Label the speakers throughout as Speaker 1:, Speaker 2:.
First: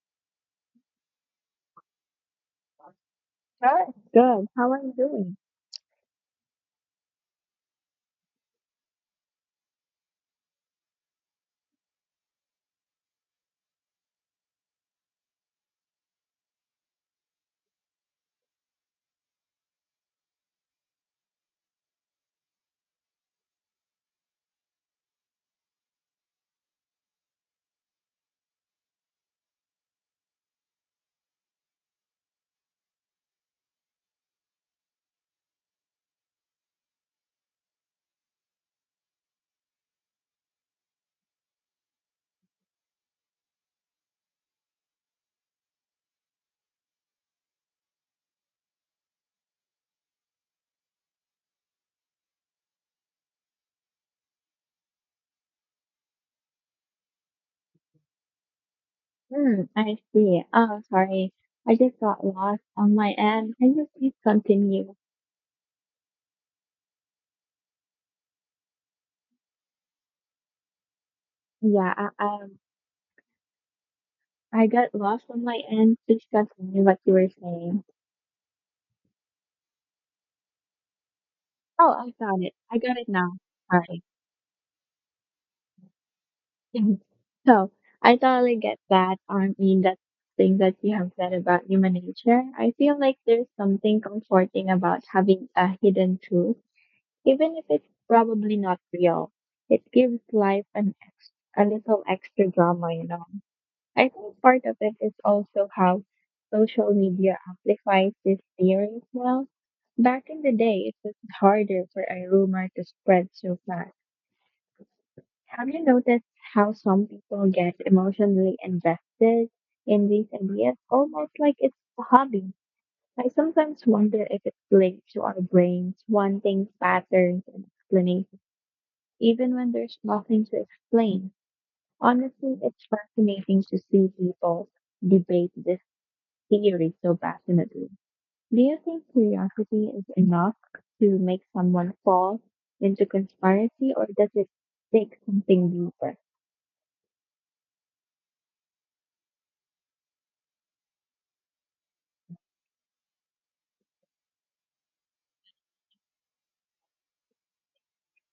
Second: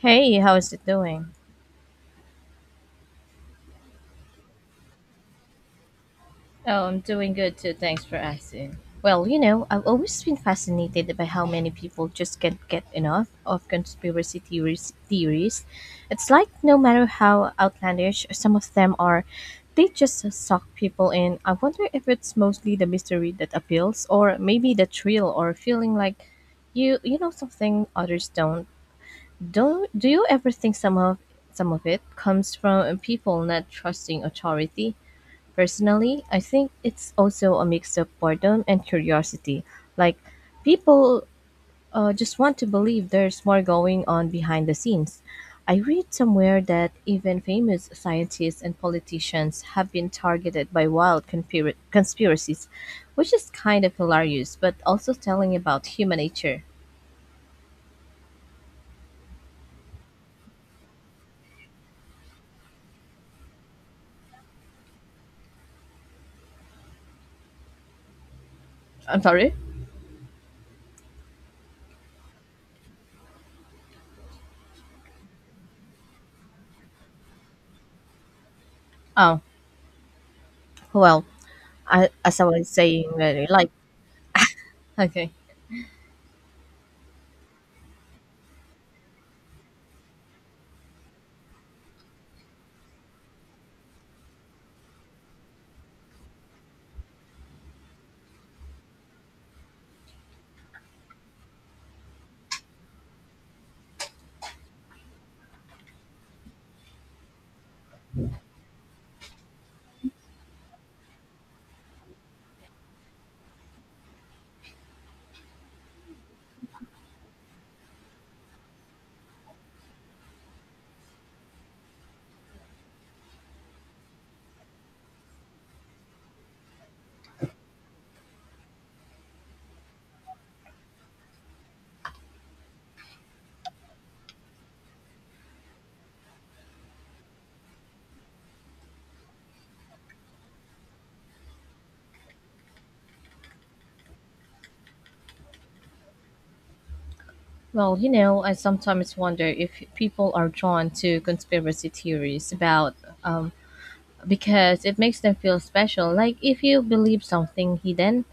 Speaker 1: Hey, how's it doing?
Speaker 2: Good, good. How are you doing?
Speaker 1: Oh, I'm doing good too. Thanks for asking. Well, you know, I've always been fascinated by how many people just can't get enough of conspiracy theories. Theories, it's like no matter how outlandish some of them are, they just suck people in. I wonder if it's mostly the mystery that appeals, or maybe the thrill, or feeling like you know something others don't. Do you ever think some of it comes from people not trusting authority? Personally, I think it's also a mix of boredom and curiosity. Like, people just want to believe there's more going on behind the scenes. I read somewhere that even famous scientists and politicians have been targeted by wild conspiracies, which is kind of hilarious, but also telling about human nature.
Speaker 2: Hmm, I see. Oh, sorry. I just got lost on my end. Can you please continue?
Speaker 1: I'm sorry?
Speaker 2: Yeah, I got lost on my end. Please continue what you were saying.
Speaker 1: Oh, well,
Speaker 2: Oh,
Speaker 1: I,
Speaker 2: I
Speaker 1: as
Speaker 2: got
Speaker 1: I
Speaker 2: it.
Speaker 1: was
Speaker 2: I got
Speaker 1: saying,
Speaker 2: it now. Sorry.
Speaker 1: okay.
Speaker 2: So, I totally get that. I mean, that thing that you have said about human nature. I feel like there's something comforting about having a hidden truth. Even if it's probably not real, it gives life a little extra drama. I think part of it is also how social media amplifies this theory as well. Back in the day, it was harder for a rumor to spread so fast. Have you noticed how some people get emotionally invested in these ideas, almost like it's a hobby? I sometimes wonder if it's linked to our brains wanting patterns and explanations even when there's nothing to explain. Honestly, it's fascinating to see people debate this theory so passionately. Do you think curiosity is enough to make someone fall into conspiracy, or does it take something deeper?
Speaker 1: Well, you know, I sometimes wonder if people are drawn to conspiracy theories about um, because it makes them feel special. Like if you believe something hidden,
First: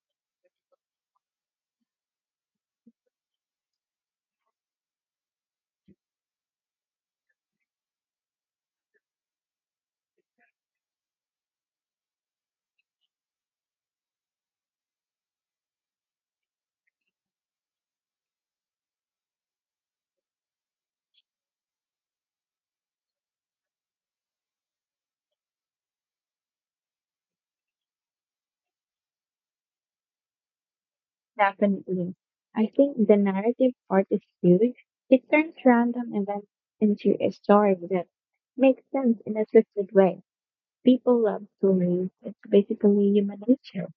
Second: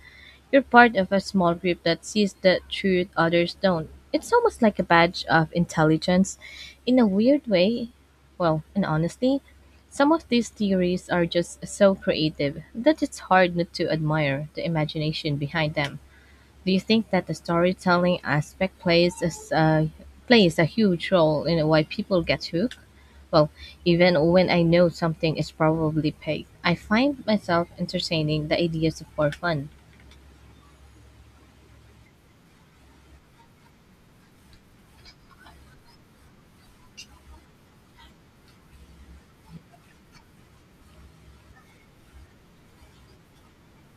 Speaker 1: you're part of a small group that sees the truth others don't. It's almost like a badge of intelligence. In a weird way, well, and honestly, some of these theories are just so creative that it's hard not to admire the imagination behind them. Do you think that the storytelling aspect plays a huge role in why people get hooked? Well, even when I know something is probably fake, I find myself entertaining the ideas for fun.
Speaker 2: Definitely. I think the narrative part is huge. It turns random events into a story that makes sense in a twisted way. People love stories. It's basically human nature.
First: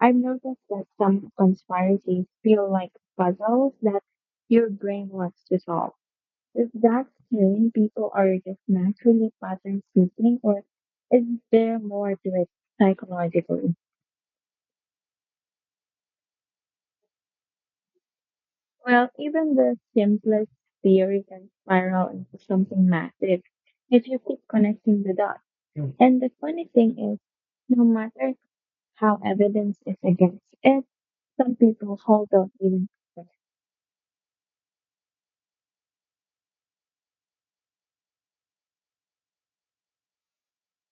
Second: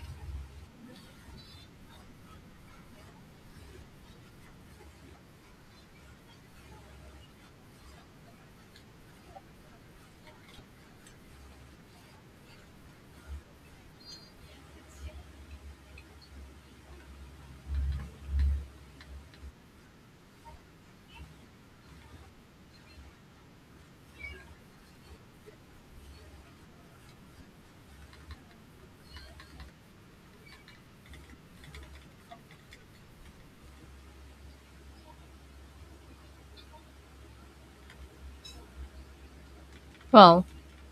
Speaker 2: I've noticed that some conspiracies feel like puzzles that your brain wants to solve. Is that saying people are just naturally pattern seeking, or is there more to it psychologically? Well, even the simplest theory can spiral into something massive if you keep connecting the dots. And the funny thing is, no matter how evidence is against it, some people hold on even.
Speaker 1: Well,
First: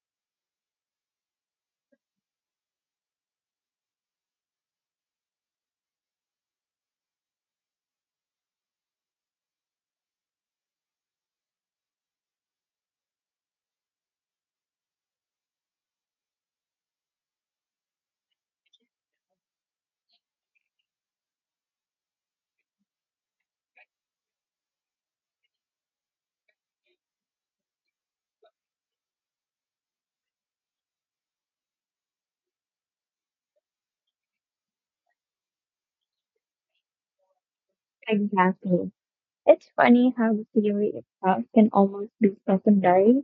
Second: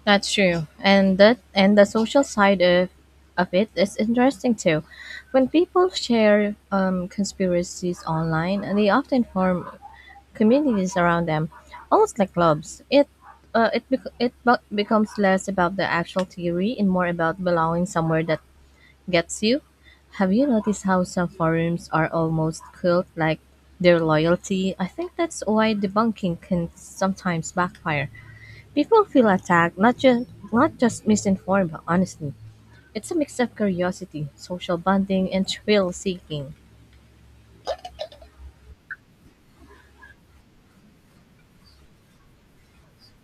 Speaker 1: that's true, and that and the social side of it is interesting too. When people share conspiracies online, they often form communities around them, almost like clubs. It becomes less about the actual theory and more about belonging somewhere that gets you. Have you noticed how some forums are almost cult like their loyalty? I think that's why debunking can sometimes backfire. People feel attacked, not just misinformed, but honestly. It's a mix of curiosity, social bonding, and thrill seeking.
Speaker 2: Exactly. It's funny how the theory itself can almost be secondary.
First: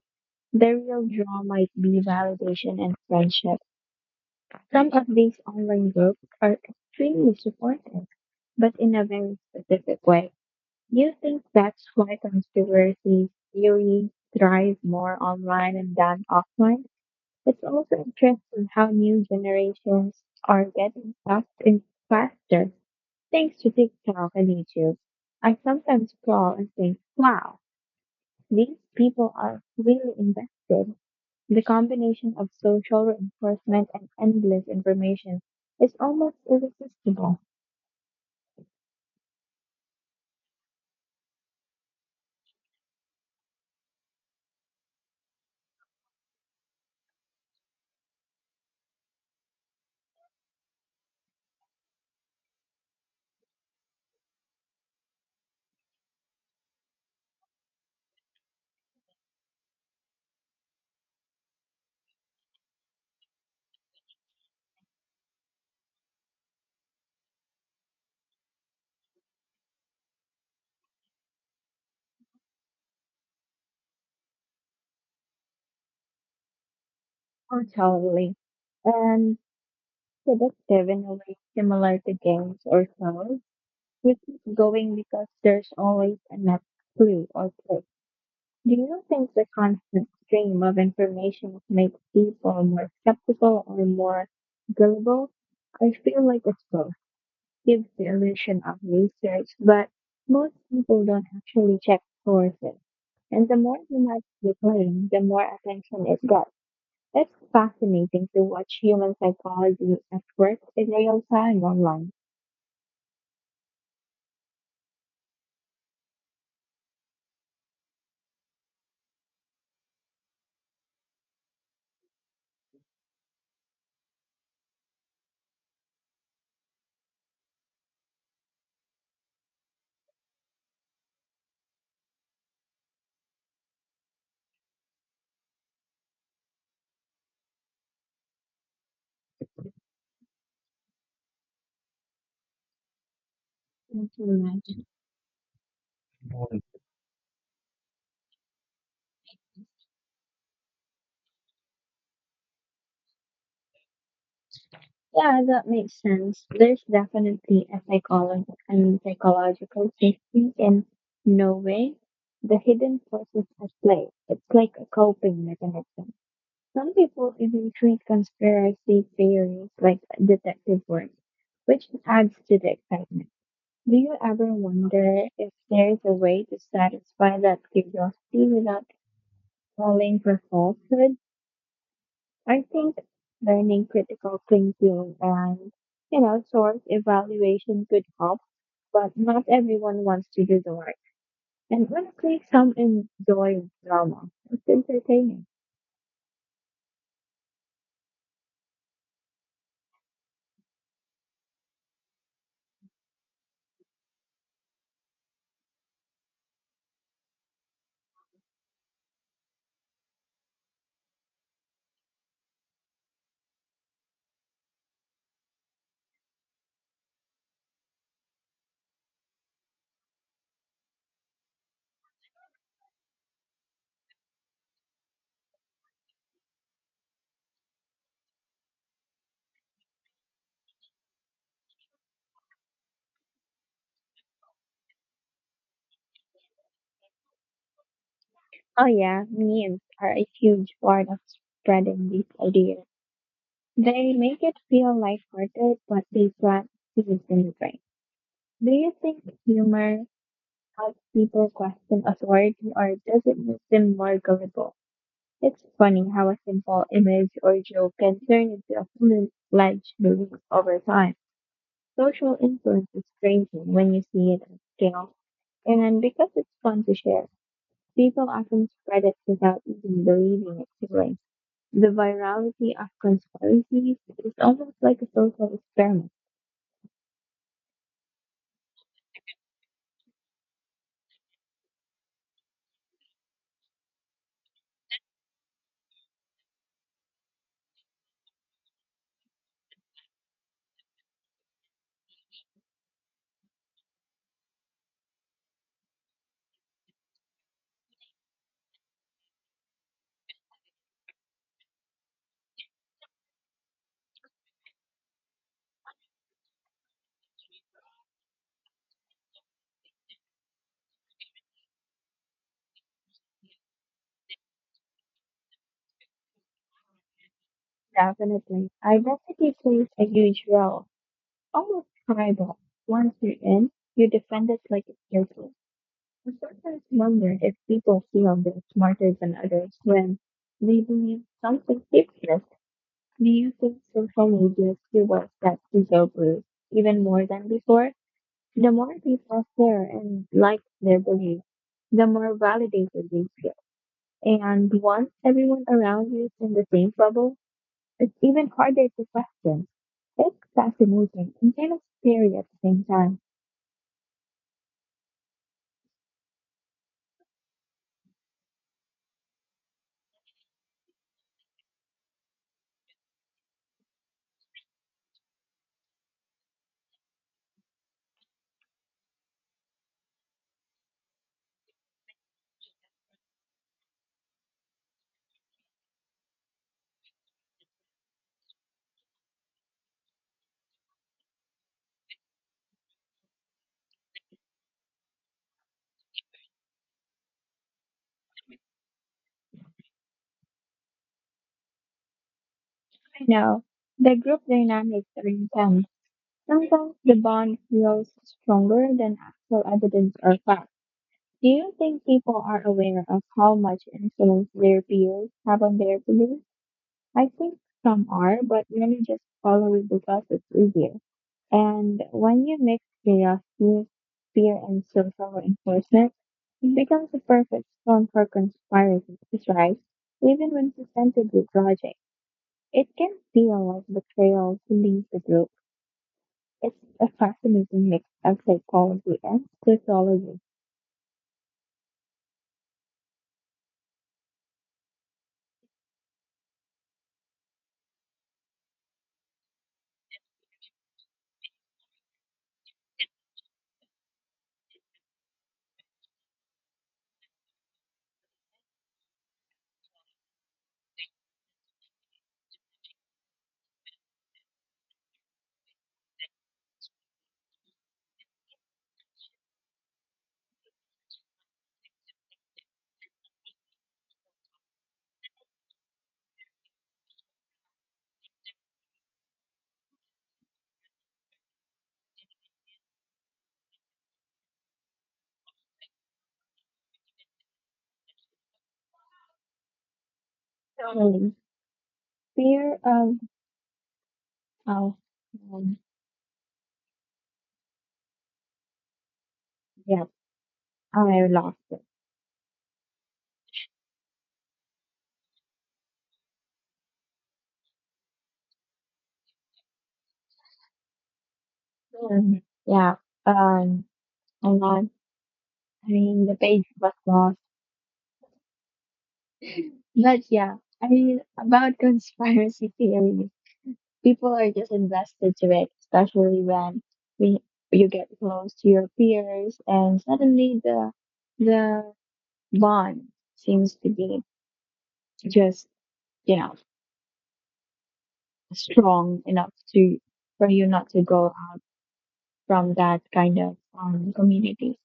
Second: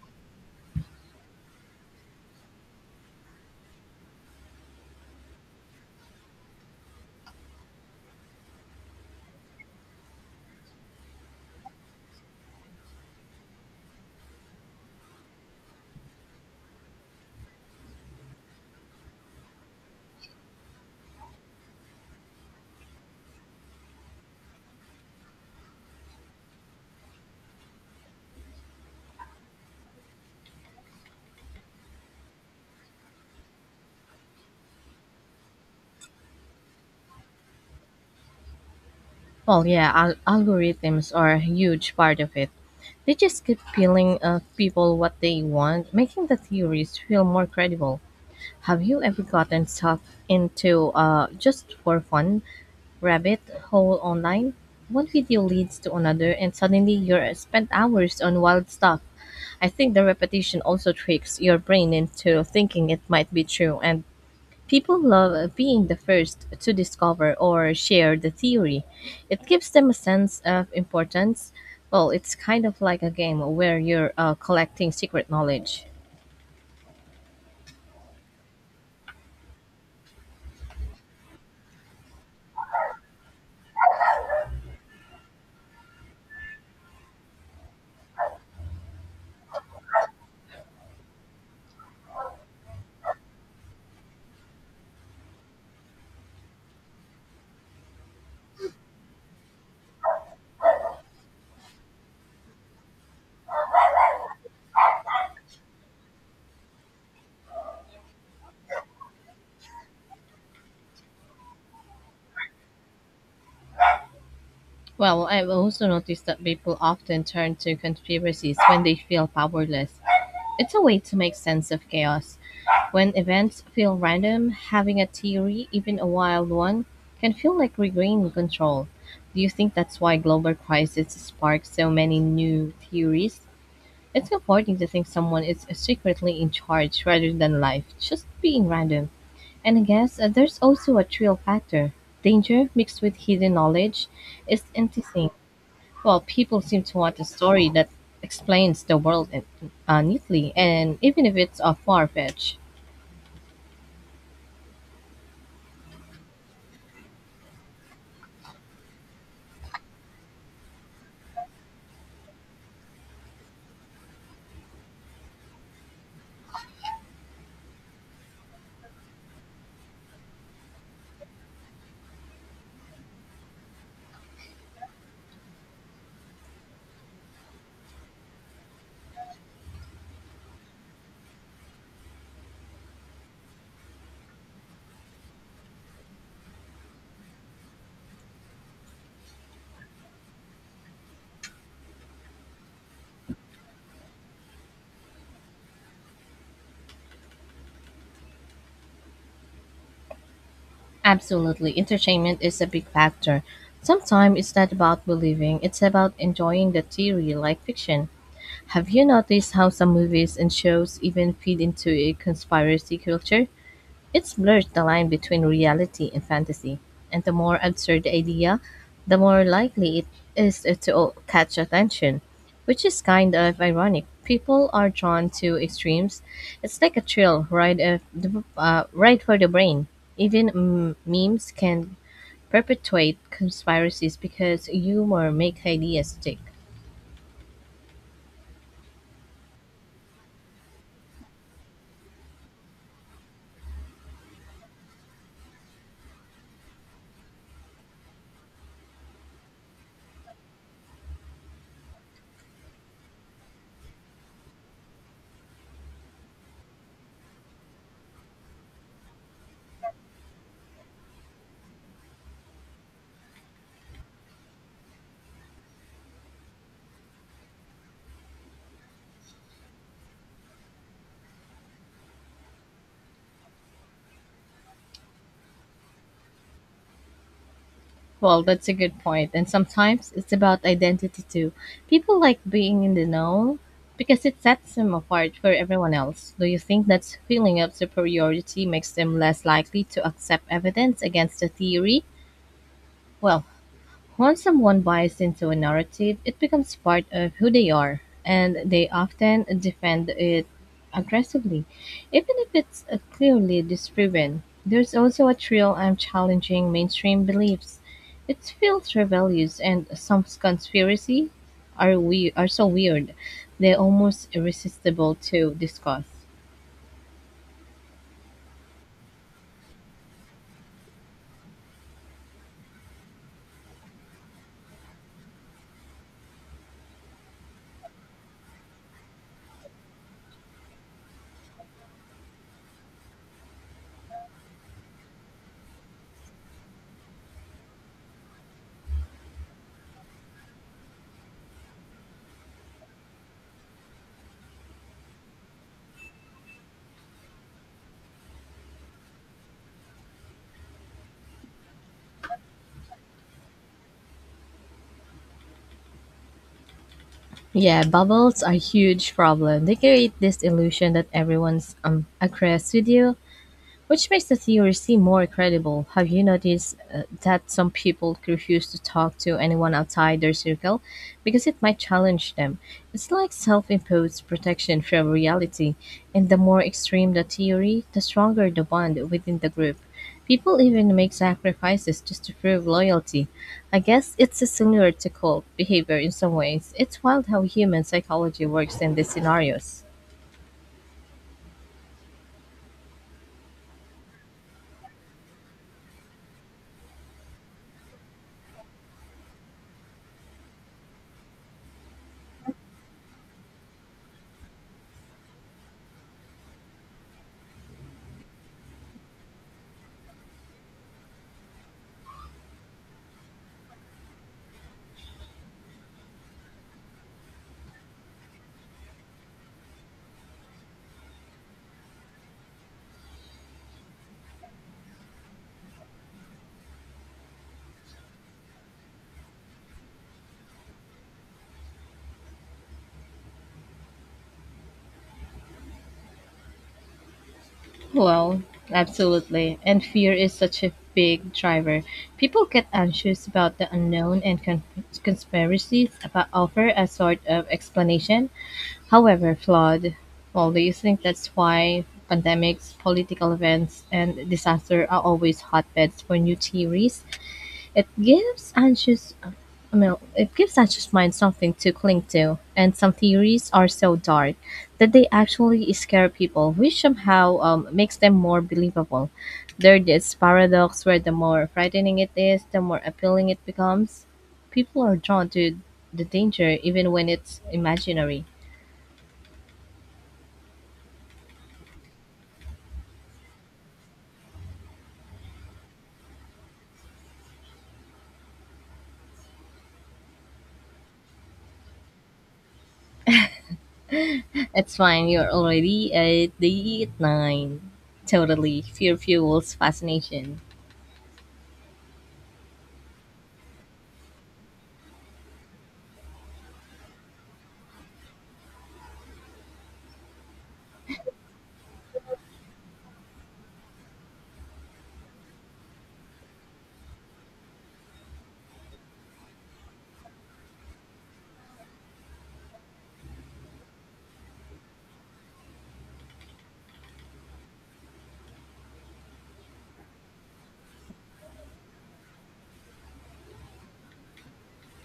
Speaker 2: The real draw might be validation and friendship. Some of these online groups are extremely supportive, but in a very specific way. Do you think that's why conspiracy theories thrive more online and than offline? It's also interesting how new generations are getting sucked in faster thanks to TikTok and YouTube. I sometimes scroll and think, wow, these people are really invested. The combination of social reinforcement and endless information is almost irresistible.
Speaker 1: Well, yeah, algorithms are a huge part of it. They just keep peeling people what they want, making the theories feel more credible. Have you ever gotten stuck into just for fun rabbit hole online? One video leads to another, and suddenly you're spent hours on wild stuff. I think the repetition also tricks your brain into thinking it might be true, and people love being the first to discover or share the theory. It gives them a sense of importance. Well, it's kind of like a game where you're collecting secret knowledge.
Speaker 2: Totally. And seductive in a way similar to games or shows. We keep going because there's always a next clue or click. Do you think the constant stream of information makes people more skeptical or more gullible? I feel like it's both. Gives the illusion of research, but most people don't actually check sources. And the more dramatic the claim, the more attention it gets. It's fascinating to watch human psychology at work in real time online.
Speaker 1: Well, I've also noticed that people often turn to conspiracies when they feel powerless. It's a way to make sense of chaos. When events feel random, having a theory, even a wild one, can feel like regaining control. Do you think that's why global crisis spark so many new theories? It's comforting to think someone is secretly in charge rather than life just being random. And I guess there's also a thrill factor. Danger mixed with hidden knowledge is
Speaker 2: Mhm.
Speaker 1: enticing. Well, people seem to want a story that explains the world neatly, and even if it's far fetched.
Speaker 2: Yeah, that makes sense. There's definitely a psychological and psychological safety in no way. The hidden forces at play. It's like a coping mechanism. Some people even treat conspiracy theories like detective work, which adds to the excitement. Do you ever wonder if there is a way to satisfy that curiosity without falling for falsehood? I think learning critical thinking and, source evaluation could help, but not everyone wants to do the work. And honestly, some enjoy drama. It's entertaining.
Speaker 1: Absolutely, entertainment is a big factor. Sometimes it's not about believing, it's about enjoying the theory like fiction. Have you noticed how some movies and shows even feed into a conspiracy culture? It blurs the line between reality and fantasy, and the more absurd the idea, the more likely it is to catch attention, which is kind of ironic. People are drawn to extremes. It's like a thrill ride, ride for the brain. Even memes can perpetuate conspiracies because humor makes ideas stick.
Speaker 2: Oh yeah, memes are a huge part of spreading these ideas. They make it feel lighthearted, but they plant seeds in the brain. Do you think humor helps people question authority, or does it make them more gullible? It's funny how a simple image or joke can turn into a full-fledged belief over time. Social influence is crazy when you see it at scale, and because it's fun to share. People often spread it without even believing it's healing. The virality of conspiracies is almost like a social experiment.
Speaker 1: Well, that's a good point. And sometimes it's about identity too. People like being in the know because it sets them apart from everyone else. Do you think that feeling of superiority makes them less likely to accept evidence against the theory? Well, once someone buys into a narrative, it becomes part of who they are, and they often defend it aggressively, even if it's clearly disproven. There's also a thrill and challenging mainstream beliefs. Its filter values, and some conspiracy are we are so weird, they're almost irresistible to discuss.
Speaker 2: Definitely. Identity plays a huge role, almost tribal. Once you're in, you defend it like it's your place. I sometimes wonder if people feel they're smarter than others when they believe something fixes. Do you think social media fuels that ego boost even more than before? The more people share and like their beliefs, the more validated they feel. And once everyone around you is in the same bubble, it's even harder to question. It's fascinating and kind of scary at the same time.
Speaker 1: Yeah, bubbles are a huge problem. They create this illusion that everyone's agrees with you, which makes the theory seem more credible. Have you noticed that some people refuse to talk to anyone outside their circle because it might challenge them? It's like self imposed protection from reality, and the more extreme the theory, the stronger the bond within the group. People even make sacrifices just to prove loyalty. I guess it's similar to cult behavior in some ways. It's wild how human psychology works in these scenarios.
Speaker 2: I know the group dynamics are intense. Sometimes the bond feels stronger than actual evidence or facts. Do you think people are aware of how much influence their peers have on their beliefs? I think some are, but many just follow it because it's easier. And when you mix curiosity, fear, and social reinforcement, it becomes a perfect storm for conspiracies, right? Even when presented with logic, it can feel like betrayal to leave the group. It's a fascinating mix of psychology and sociology.
Speaker 1: Well, absolutely. And fear is such a big driver. People get anxious about the unknown and conspiracies about offer a sort of explanation, however flawed. Well, do you think that's why pandemics, political events, and disaster are always hotbeds for new theories? It gives anxious it gives anxious minds something to cling to, and some theories are so dark that they actually scare people, which somehow makes them more believable. There's this paradox where the more frightening it is, the more appealing it becomes. People are drawn to the danger even when it's imaginary.
Speaker 2: Totally. Fear of, oh, um, yeah, I lost it.
Speaker 1: It's fine, you're already at the nine. Totally. Fear fuels fascination.
Speaker 2: Yeah, um, hold on. I mean, the page was lost. But yeah, I mean, about conspiracy theories, people are just invested to it, especially when we, you get close to your peers and suddenly the bond seems to be just, you know, strong enough to for you not to go out from that kind of community.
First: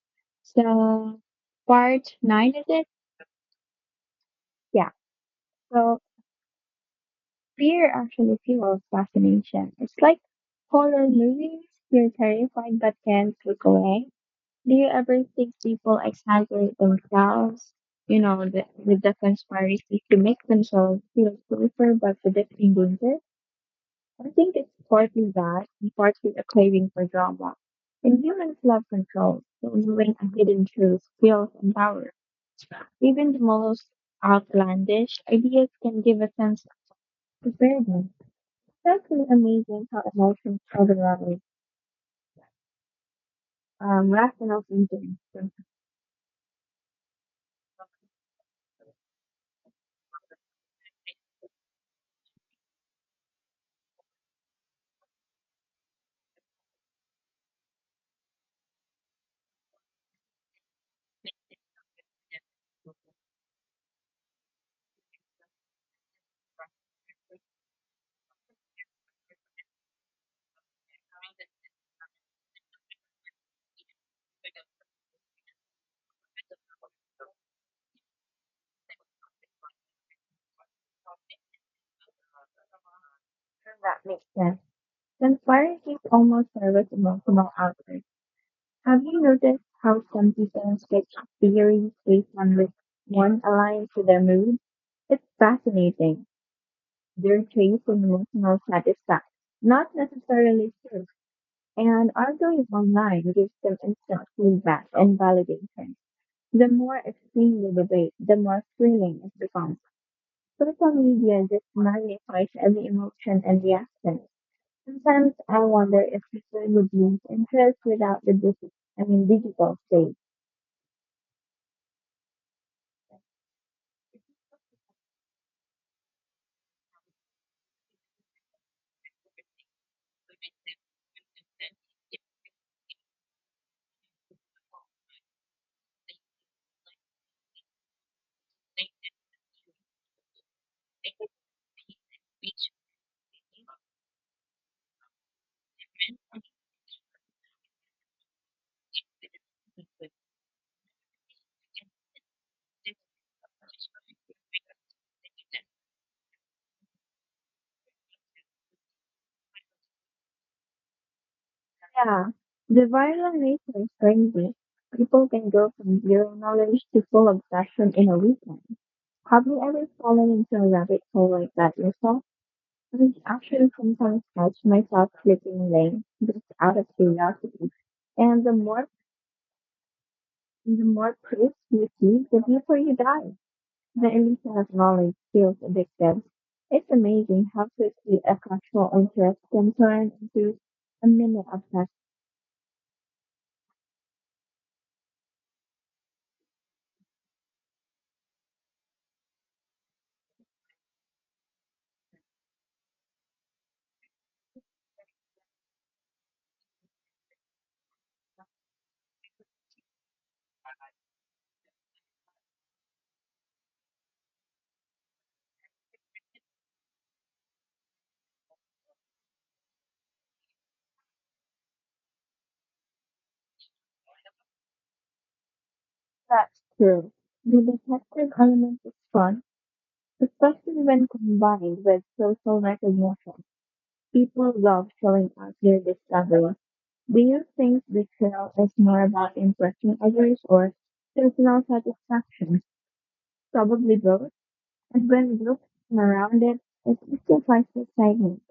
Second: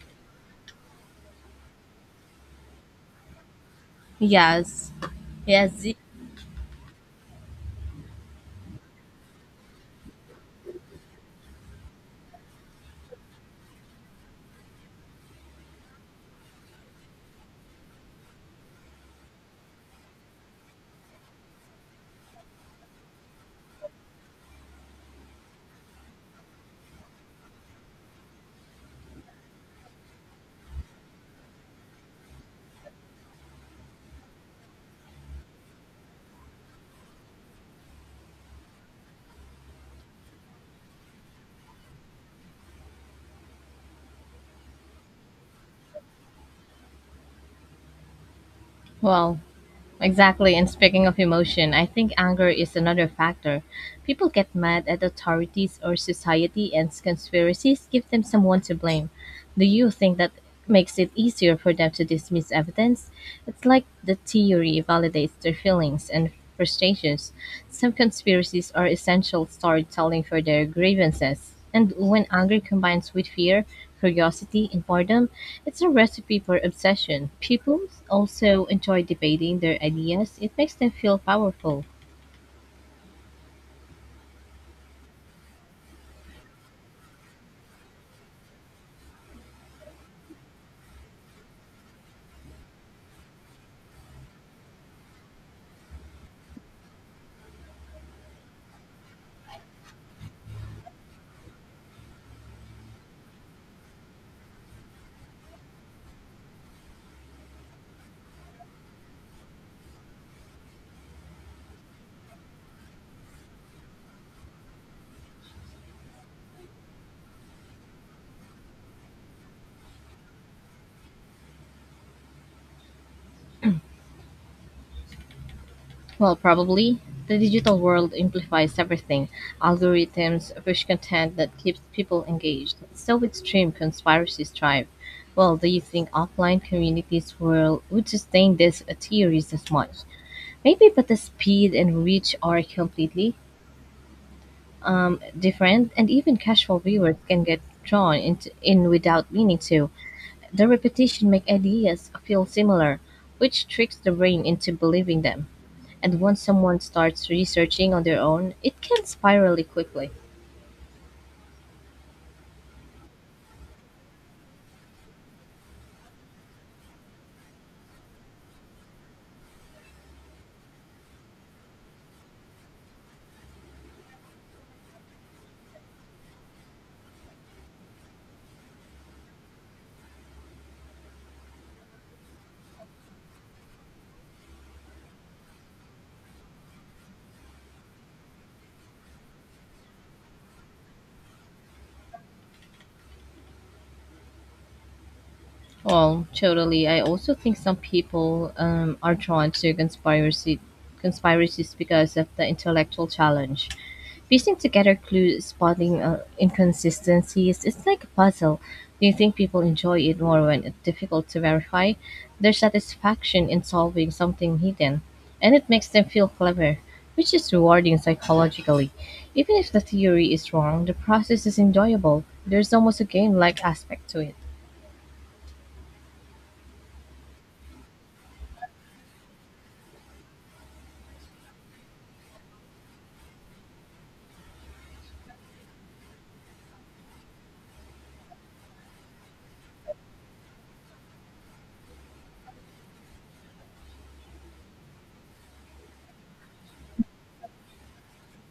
Speaker 2: So part nine is it? Yeah.
Speaker 1: Yes. Yes.
Speaker 2: So fear actually fuels fascination. It's like horror movies. You're terrified but can't look away. Do you ever think people exaggerate themselves, with the conspiracy to make themselves feel safer by predicting danger? I think it's partly that and partly a craving for drama. And humans love control, so knowing a hidden truth feels empowering. Even the most outlandish ideas can give a sense of preparedness. That's really amazing how emotions travel levels. Rational thinking can
Speaker 1: Wow. Exactly. And speaking of emotion, I think anger is another factor. People get mad at authorities or society, and conspiracies give them someone to blame. Do you think that makes it easier for them to dismiss evidence? It's like the theory validates their feelings and frustrations. Some conspiracies are essential storytelling for their grievances. And when anger combines with fear, curiosity, and boredom. It's a recipe for obsession. People also enjoy debating their ideas, it makes them feel powerful.
Speaker 2: confirm that makes sense. Then fire is almost service emotional output. Have you noticed how some people switch theories based on which one aligns to their mood? It's fascinating. Their traits and emotional satisfaction, not necessarily proof. And arguing online gives them instant feedback and validation. The more extreme the debate, the more thrilling it becomes. Social media just magnifies every emotion and reaction. Sometimes I wonder if people would lose interest without the digital, I mean, digital stage.
Speaker 1: Well, probably. The digital world amplifies everything. Algorithms push content that keeps people engaged. So extreme conspiracies thrive. Well, do you think offline communities will would sustain these theories as much? Maybe, but the speed and reach are completely different, and even casual viewers can get drawn into, in without meaning to. The repetition makes ideas feel similar, which tricks the brain into believing them. And once someone starts researching on their own, it can spiral quickly.
Speaker 2: Yeah, the viral nature is crazy. People can go from zero knowledge to full obsession in a weekend. Have you ever fallen into a rabbit hole like that yourself? I actually sometimes catch myself flipping lanes just out of curiosity. And the more proof you see, the deeper you dive. The illusion of knowledge feels addictive. It's amazing how quickly a casual interest can turn into a mini obsession.
Speaker 1: Well, totally. I also think some people are drawn to conspiracy conspiracies because of the intellectual challenge. Piecing together clues, spotting inconsistencies, it's like a puzzle. Do you think people enjoy it more when it's difficult to verify? Their satisfaction in solving something hidden, and it makes them feel clever, which is rewarding psychologically. Even if the theory is wrong, the process is enjoyable. There's almost a game-like aspect to it.
Speaker 2: That's true. The detective element is fun, especially when combined with social recognition. People love showing off their discoveries. Do you think the trail is more about impressing others or personal satisfaction? Probably both. And when groups around it, it simplifies the excitement.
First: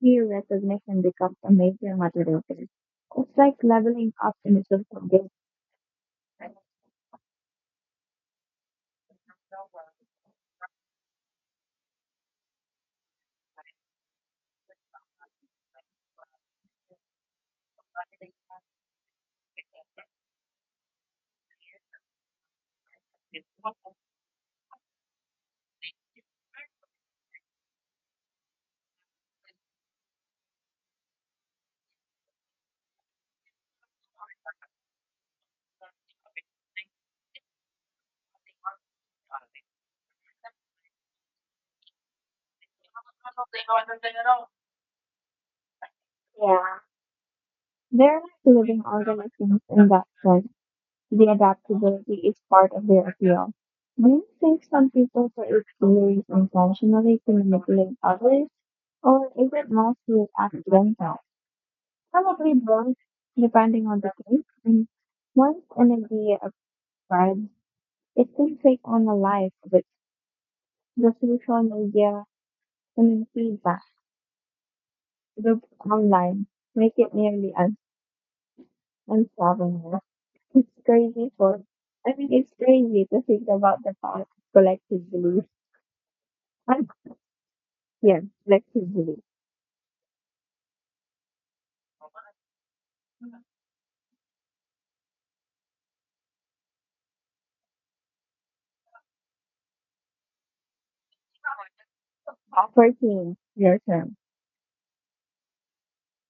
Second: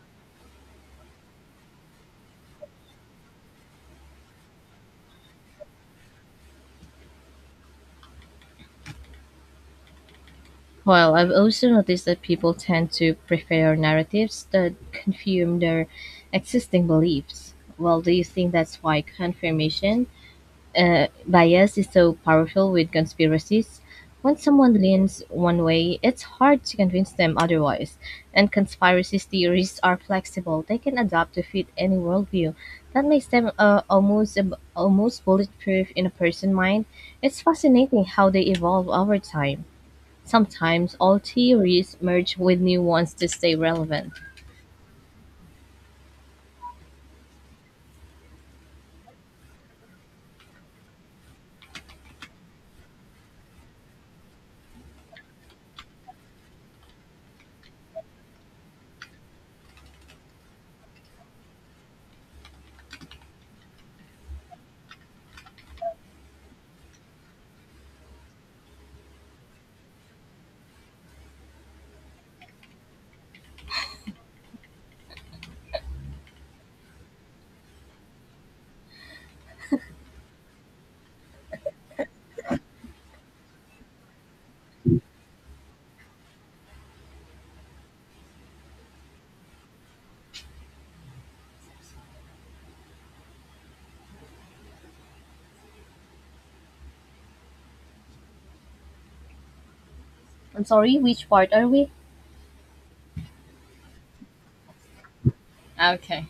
Speaker 2: Peer recognition becomes a major motivator. It's like leveling up in a social this.
Speaker 1: Well, I've also noticed that people tend to prefer narratives that confirm their existing beliefs. Well, do you think that's why confirmation bias is so powerful with conspiracies? When someone leans one way, it's hard to convince them otherwise. And conspiracy theories are flexible; they can adapt to fit any worldview. That makes them almost bulletproof in a person's mind. It's fascinating how they evolve over time. Sometimes old theories merge with new ones to stay relevant.
Speaker 2: They're like living organisms in that sense. The adaptability is part of their appeal. Do you think some people create theories intentionally to manipulate others, or is it mostly accidental? Probably both, depending on the case. And once an idea spreads, it can take on a life of its the social media and feedback. Groups online make it nearly unsolvable. It's crazy for, I mean, it's crazy to think about the power to collectively. And yeah, collectively.
Speaker 1: I'm sorry, which part are we?
Speaker 2: Opportunity, your term.
Speaker 1: Okay.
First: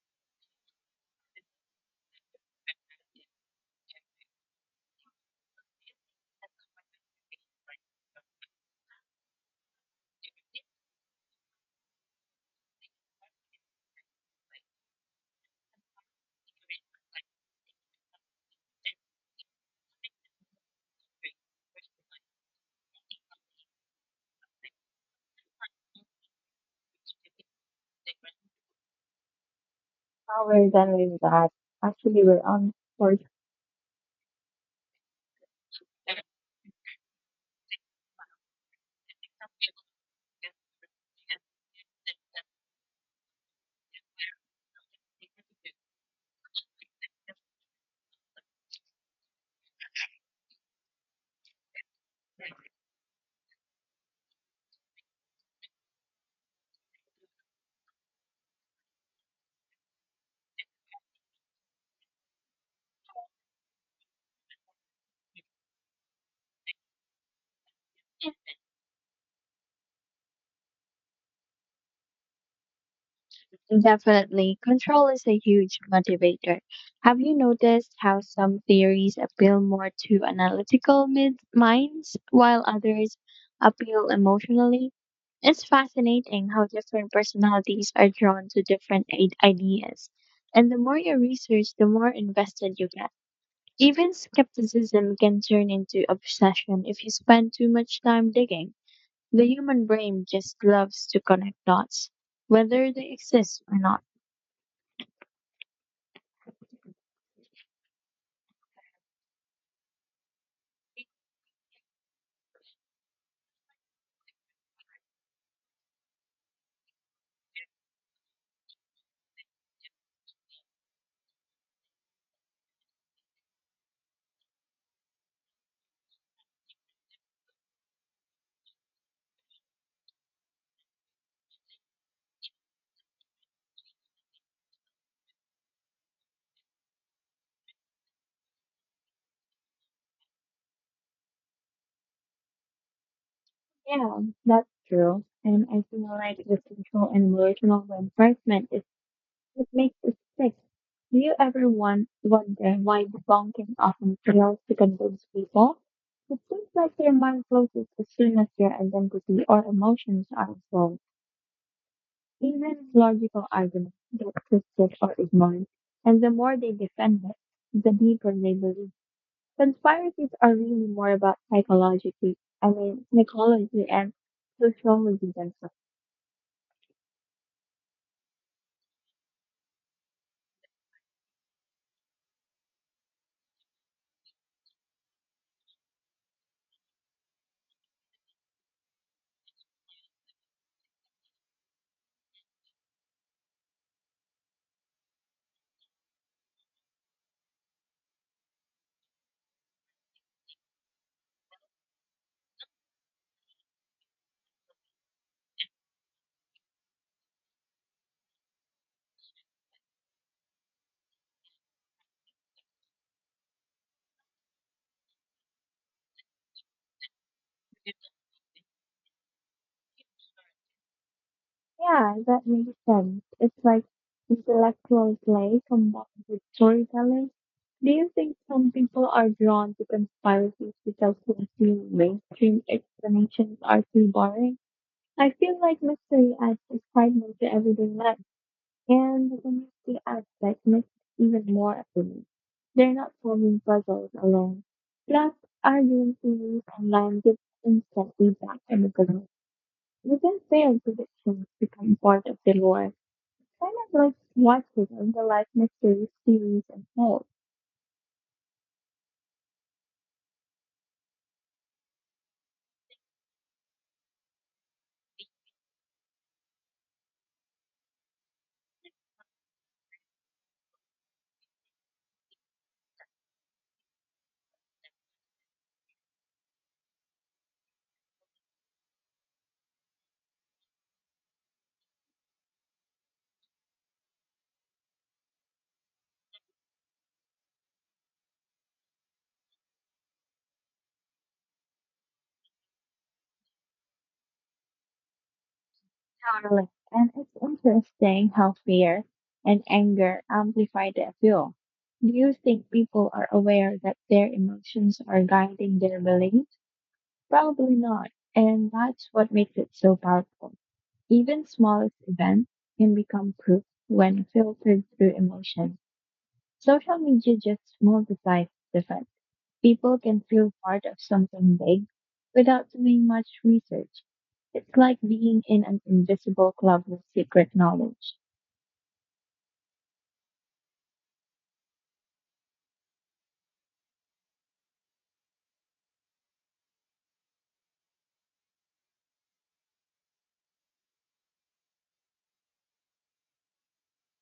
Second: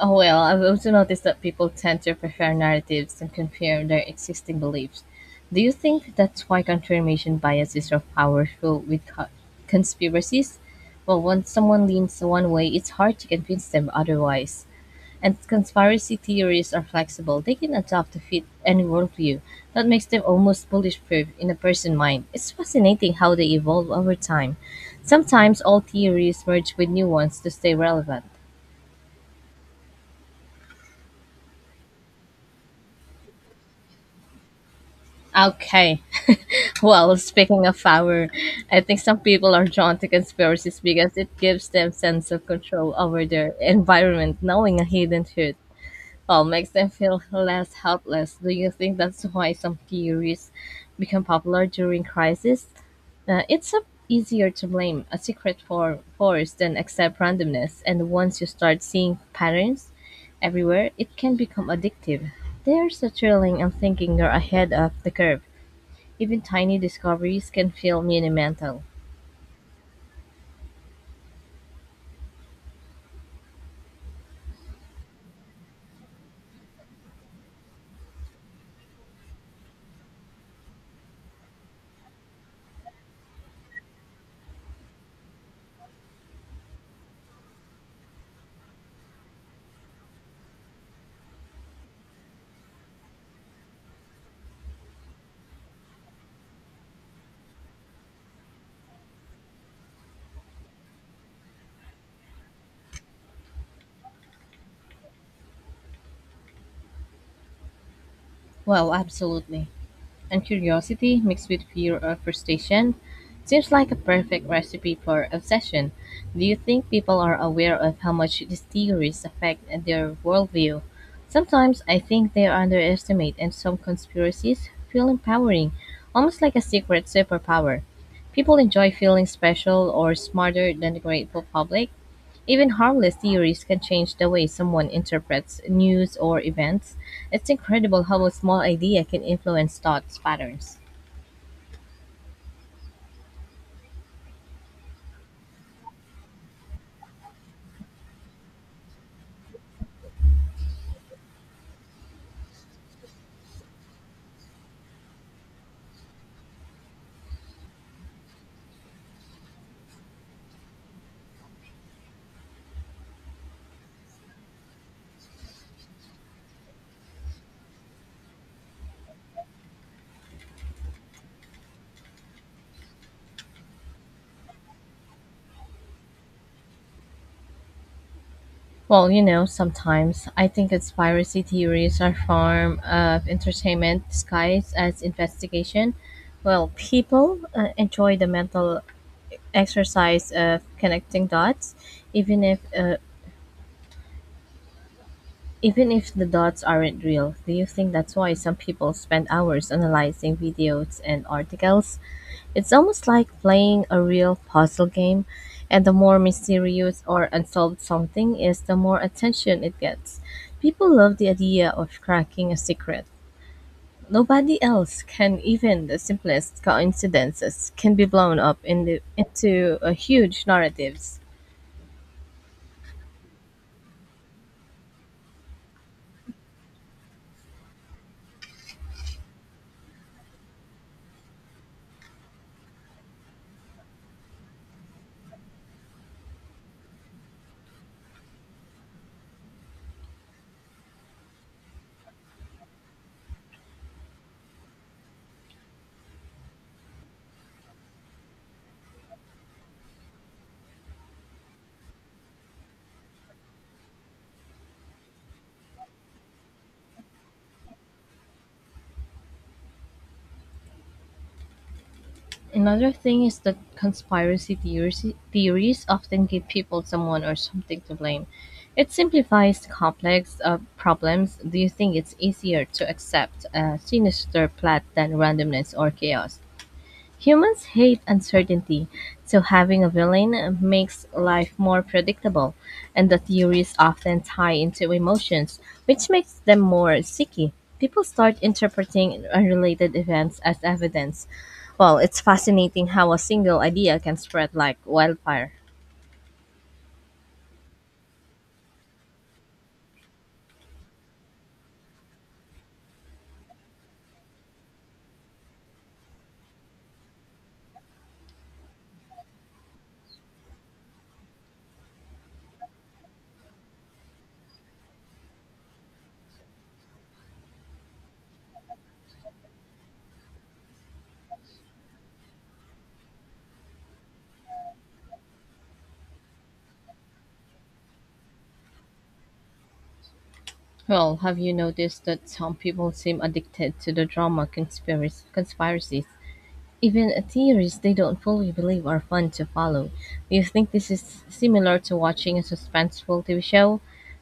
Speaker 1: Oh well, I've also noticed that people tend to prefer narratives and compare their existing beliefs. Do you think that's why confirmation bias is so powerful with conspiracies? Well, once someone leans one way, it's hard to convince them otherwise. And conspiracy theories are flexible. They can adapt to fit any worldview. That makes them almost bulletproof in a person's mind. It's fascinating how they evolve over time. Sometimes old theories merge with new ones to stay relevant.
Speaker 2: Now we're done with that. Actually, we're on for.
Speaker 1: Okay, well, speaking of power, I think some people are drawn to conspiracies because it gives them sense of control over their environment, knowing a hidden truth. Well, makes them feel less helpless. Do you think that's why some theories become popular during crisis? It's a, easier to blame a secret for force than accept randomness, and once you start seeing patterns everywhere, it can become addictive. There's a thrilling and thinking you're ahead of the curve. Even tiny discoveries can feel monumental.
Speaker 2: Definitely. Control is a huge motivator. Have you noticed how some theories appeal more to analytical minds while others appeal emotionally? It's fascinating how different personalities are drawn to different ideas. And the more you research, the more invested you get. Even skepticism can turn into obsession if you spend too much time digging. The human brain just loves to connect dots, whether they exist or not.
Speaker 1: Well, absolutely. And curiosity mixed with fear or frustration seems like a perfect recipe for obsession. Do you think people are aware of how much these theories affect their worldview? Sometimes I think they are underestimated, and some conspiracies feel empowering, almost like a secret superpower. People enjoy feeling special or smarter than the grateful public, even harmless theories can change the way someone interprets news or events. It's incredible how a small idea can influence thought patterns.
Speaker 2: Yeah, that's true. And I feel like the social and emotional reinforcement is what makes it stick. Do you ever wonder why debunking often fails to convince people? It seems like their mind closes as soon as their identity or emotions are involved. Even logical arguments get twisted or ignored, and the more they defend it, the deeper they believe. Conspiracies are really more about psychologically, I mean, psychology and social reasons.
Speaker 1: Well, you know, sometimes I think conspiracy theories are a form of entertainment disguised as investigation. Well, people enjoy the mental exercise of connecting dots, even if uh, even if the dots aren't real. Do you think that's why some people spend hours analyzing videos and articles? It's almost like playing a real puzzle game, and the more mysterious or unsolved something is, the more attention it gets. People love the idea of cracking a secret. Nobody else can, even the simplest coincidences can be blown up in the, into a huge narratives.
Speaker 2: Yeah, that makes sense. It's like intellectual play combined with storytelling. Do you think some people are drawn to conspiracies because they feel mainstream explanations are too boring? I feel like mystery adds excitement to everyday life, and the community aspect makes it even more appealing. They're not solving puzzles alone. Plus, arguing theories online gives instant feedback and the community. Even failed predictions become part of the lore. Kind of like watching the life mystery series unfold.
Speaker 1: Another thing is that theories often give people someone or something to blame. It simplifies complex problems. Do you think it's easier to accept a sinister plot than randomness or chaos? Humans hate uncertainty, so having a villain makes life more predictable, and the theories often tie into emotions, which makes them more sticky. People start interpreting unrelated events as evidence. Well, it's fascinating how a single idea can spread like wildfire.
Speaker 2: Like, and it's interesting how fear and anger amplify the appeal. Do you think people are aware that their emotions are guiding their beliefs? Probably not. And that's what makes it so powerful. Even smallest events can become proof when filtered through emotion. Social media just multiplies the fun. People can feel part of something big without doing much research. It's like being in an invisible club with secret knowledge.
Speaker 1: Well, have you noticed that some people seem addicted to the drama conspiracy conspiracies? Even theories they don't fully believe are fun to follow. Do you think this is similar to watching a suspenseful TV show?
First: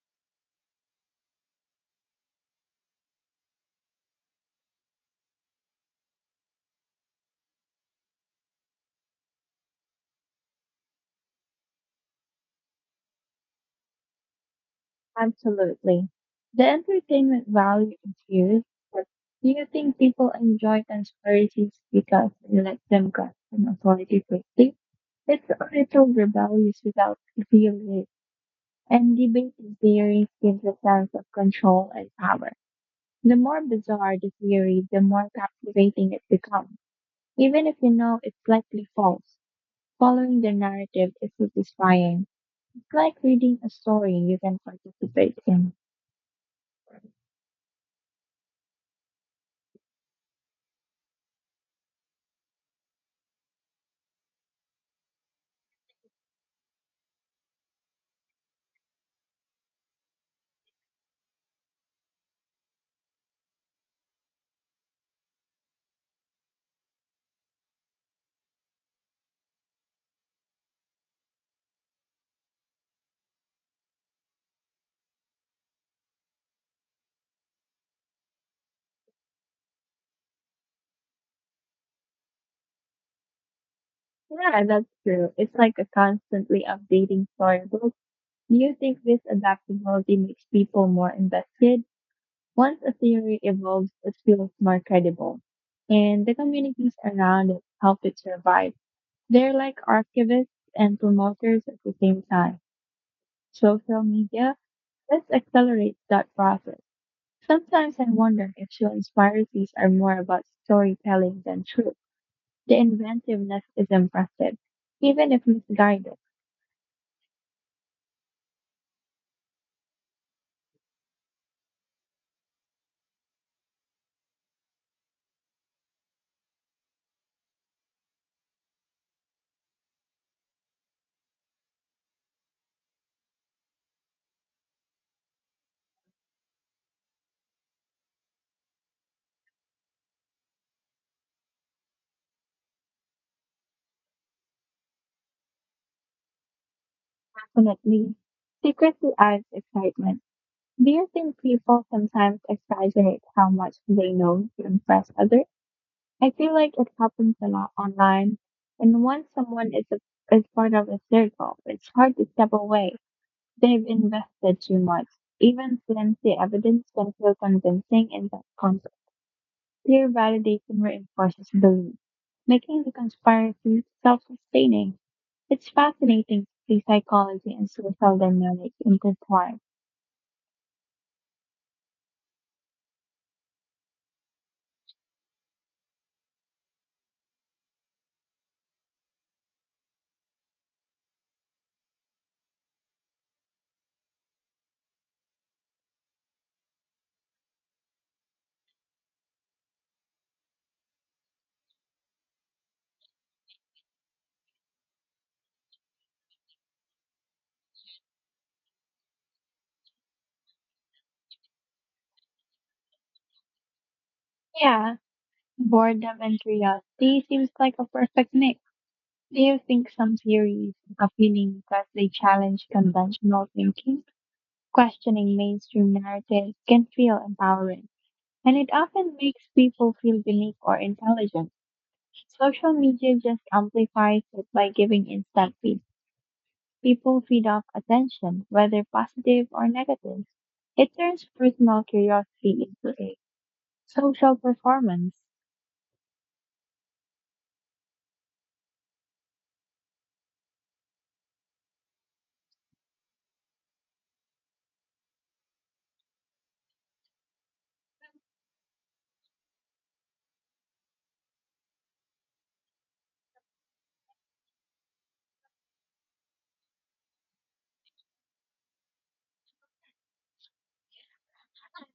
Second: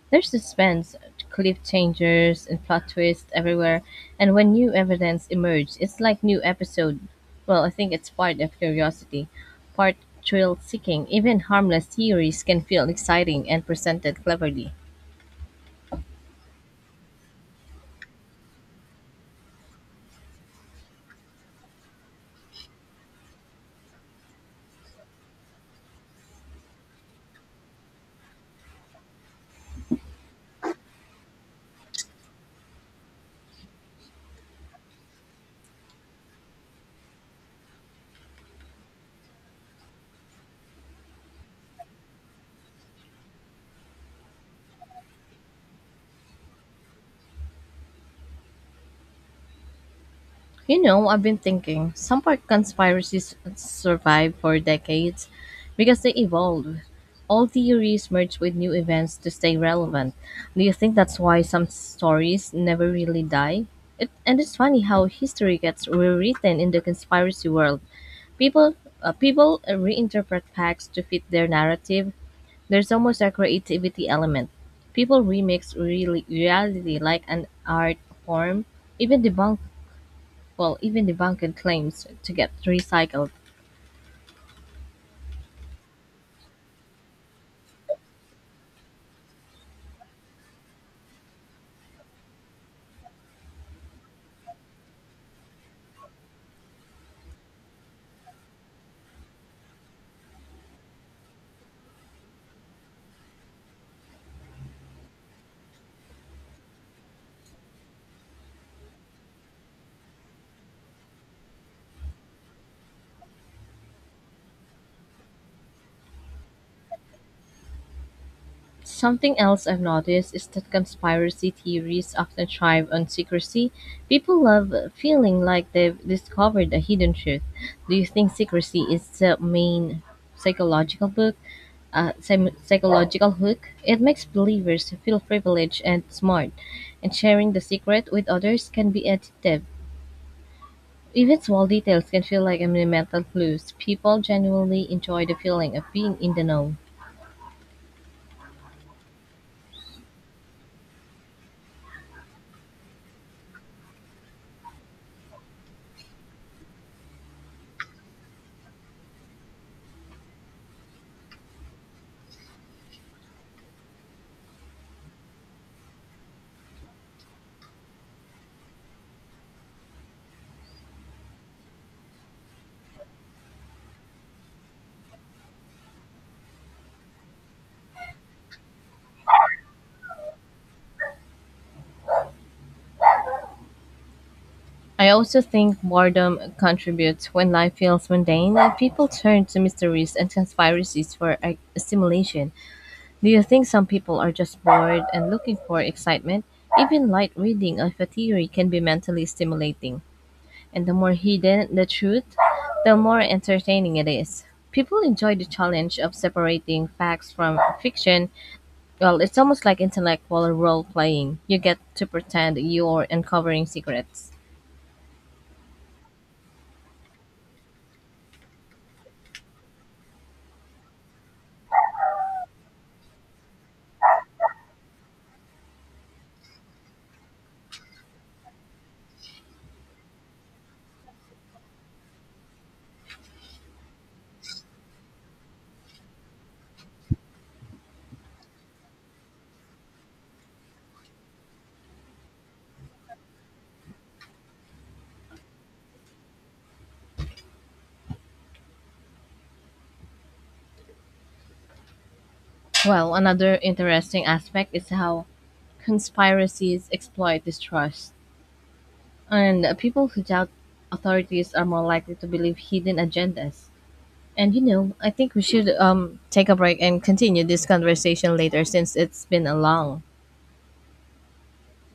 Speaker 1: There's suspense, cliffhangers, and plot twists everywhere, and when new evidence emerges, it's like new episode. Well, I think it's part of curiosity, part thrill seeking. Even harmless theories can feel exciting and presented cleverly.
Speaker 2: Absolutely. The entertainment value is huge, but do you think people enjoy conspiracies because they let them grasp an authority quickly? It's a little rebellious without feeling it, and debating theories gives a sense of control and power. The more bizarre the theory, the more captivating it becomes. Even if you know it's likely false, following the narrative is satisfying. It's like reading a story you can participate in.
Speaker 1: You know, I've been thinking some part conspiracies survive for decades because they evolve. All theories merge with new events to stay relevant. Do you think that's why some stories never really die? It, and it's funny how history gets rewritten in the conspiracy world. People, people reinterpret facts to fit their narrative. There's almost a creativity element. People remix really reality like an art form. Even debunk Even debunked claims to get recycled.
Speaker 2: Yeah, that's true. It's like a constantly updating storybook. Do you think this adaptability makes people more invested? Once a theory evolves, it feels more credible. And the communities around it help it survive. They're like archivists and promoters at the same time. Social media, let's accelerate that process. Sometimes I wonder if show inspiracies are more about storytelling than truth. The inventiveness is impressive, even if misguided.
Speaker 1: Something else I've noticed is that conspiracy theories often thrive on secrecy. People love feeling like they've discovered a hidden truth. Do you think secrecy is the main psychological book, psychological hook? It makes believers feel privileged and smart, and sharing the secret with others can be addictive. Even small details can feel like monumental clues. People genuinely enjoy the feeling of being in the know.
Speaker 2: Definitely, secrecy adds excitement. Do you think people sometimes exaggerate how much they know to impress others? I feel like it happens a lot online, and once someone is part of a circle, it's hard to step away. They've invested too much. Even flimsy evidence can feel convincing in that context. Peer validation reinforces belief, making the conspiracy self-sustaining. It's fascinating to see psychology and social dynamics intertwined.
Speaker 1: I also think boredom contributes when life feels mundane and people turn to mysteries and conspiracies for stimulation. Do you think some people are just bored and looking for excitement? Even light reading of a theory can be mentally stimulating, and the more hidden the truth, the more entertaining it is. People enjoy the challenge of separating facts from fiction. Well, it's almost like intellectual role playing. You get to pretend you're uncovering secrets.
Speaker 2: Yeah, boredom and curiosity seems like a perfect mix. Do you think some theories are appealing because they challenge conventional thinking? Questioning mainstream narratives can feel empowering, and it often makes people feel unique or intelligent. Social media just amplifies it by giving instant feedback. People feed off attention, whether positive or negative. It turns personal curiosity into a social performance.
Speaker 1: Well, another interesting aspect is how conspiracies exploit distrust. And people who doubt authorities are more likely to believe hidden agendas. And you know, I think we should take a break and continue this conversation later since it's been a long.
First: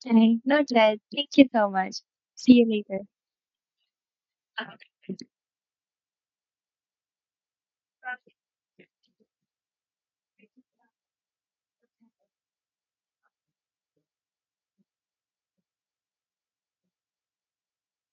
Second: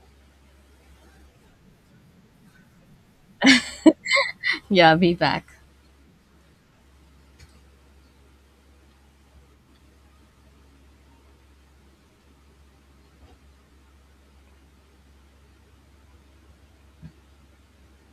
Speaker 2: Okay, noted. Thank you so much. See you later.
Speaker 1: Yeah, be back.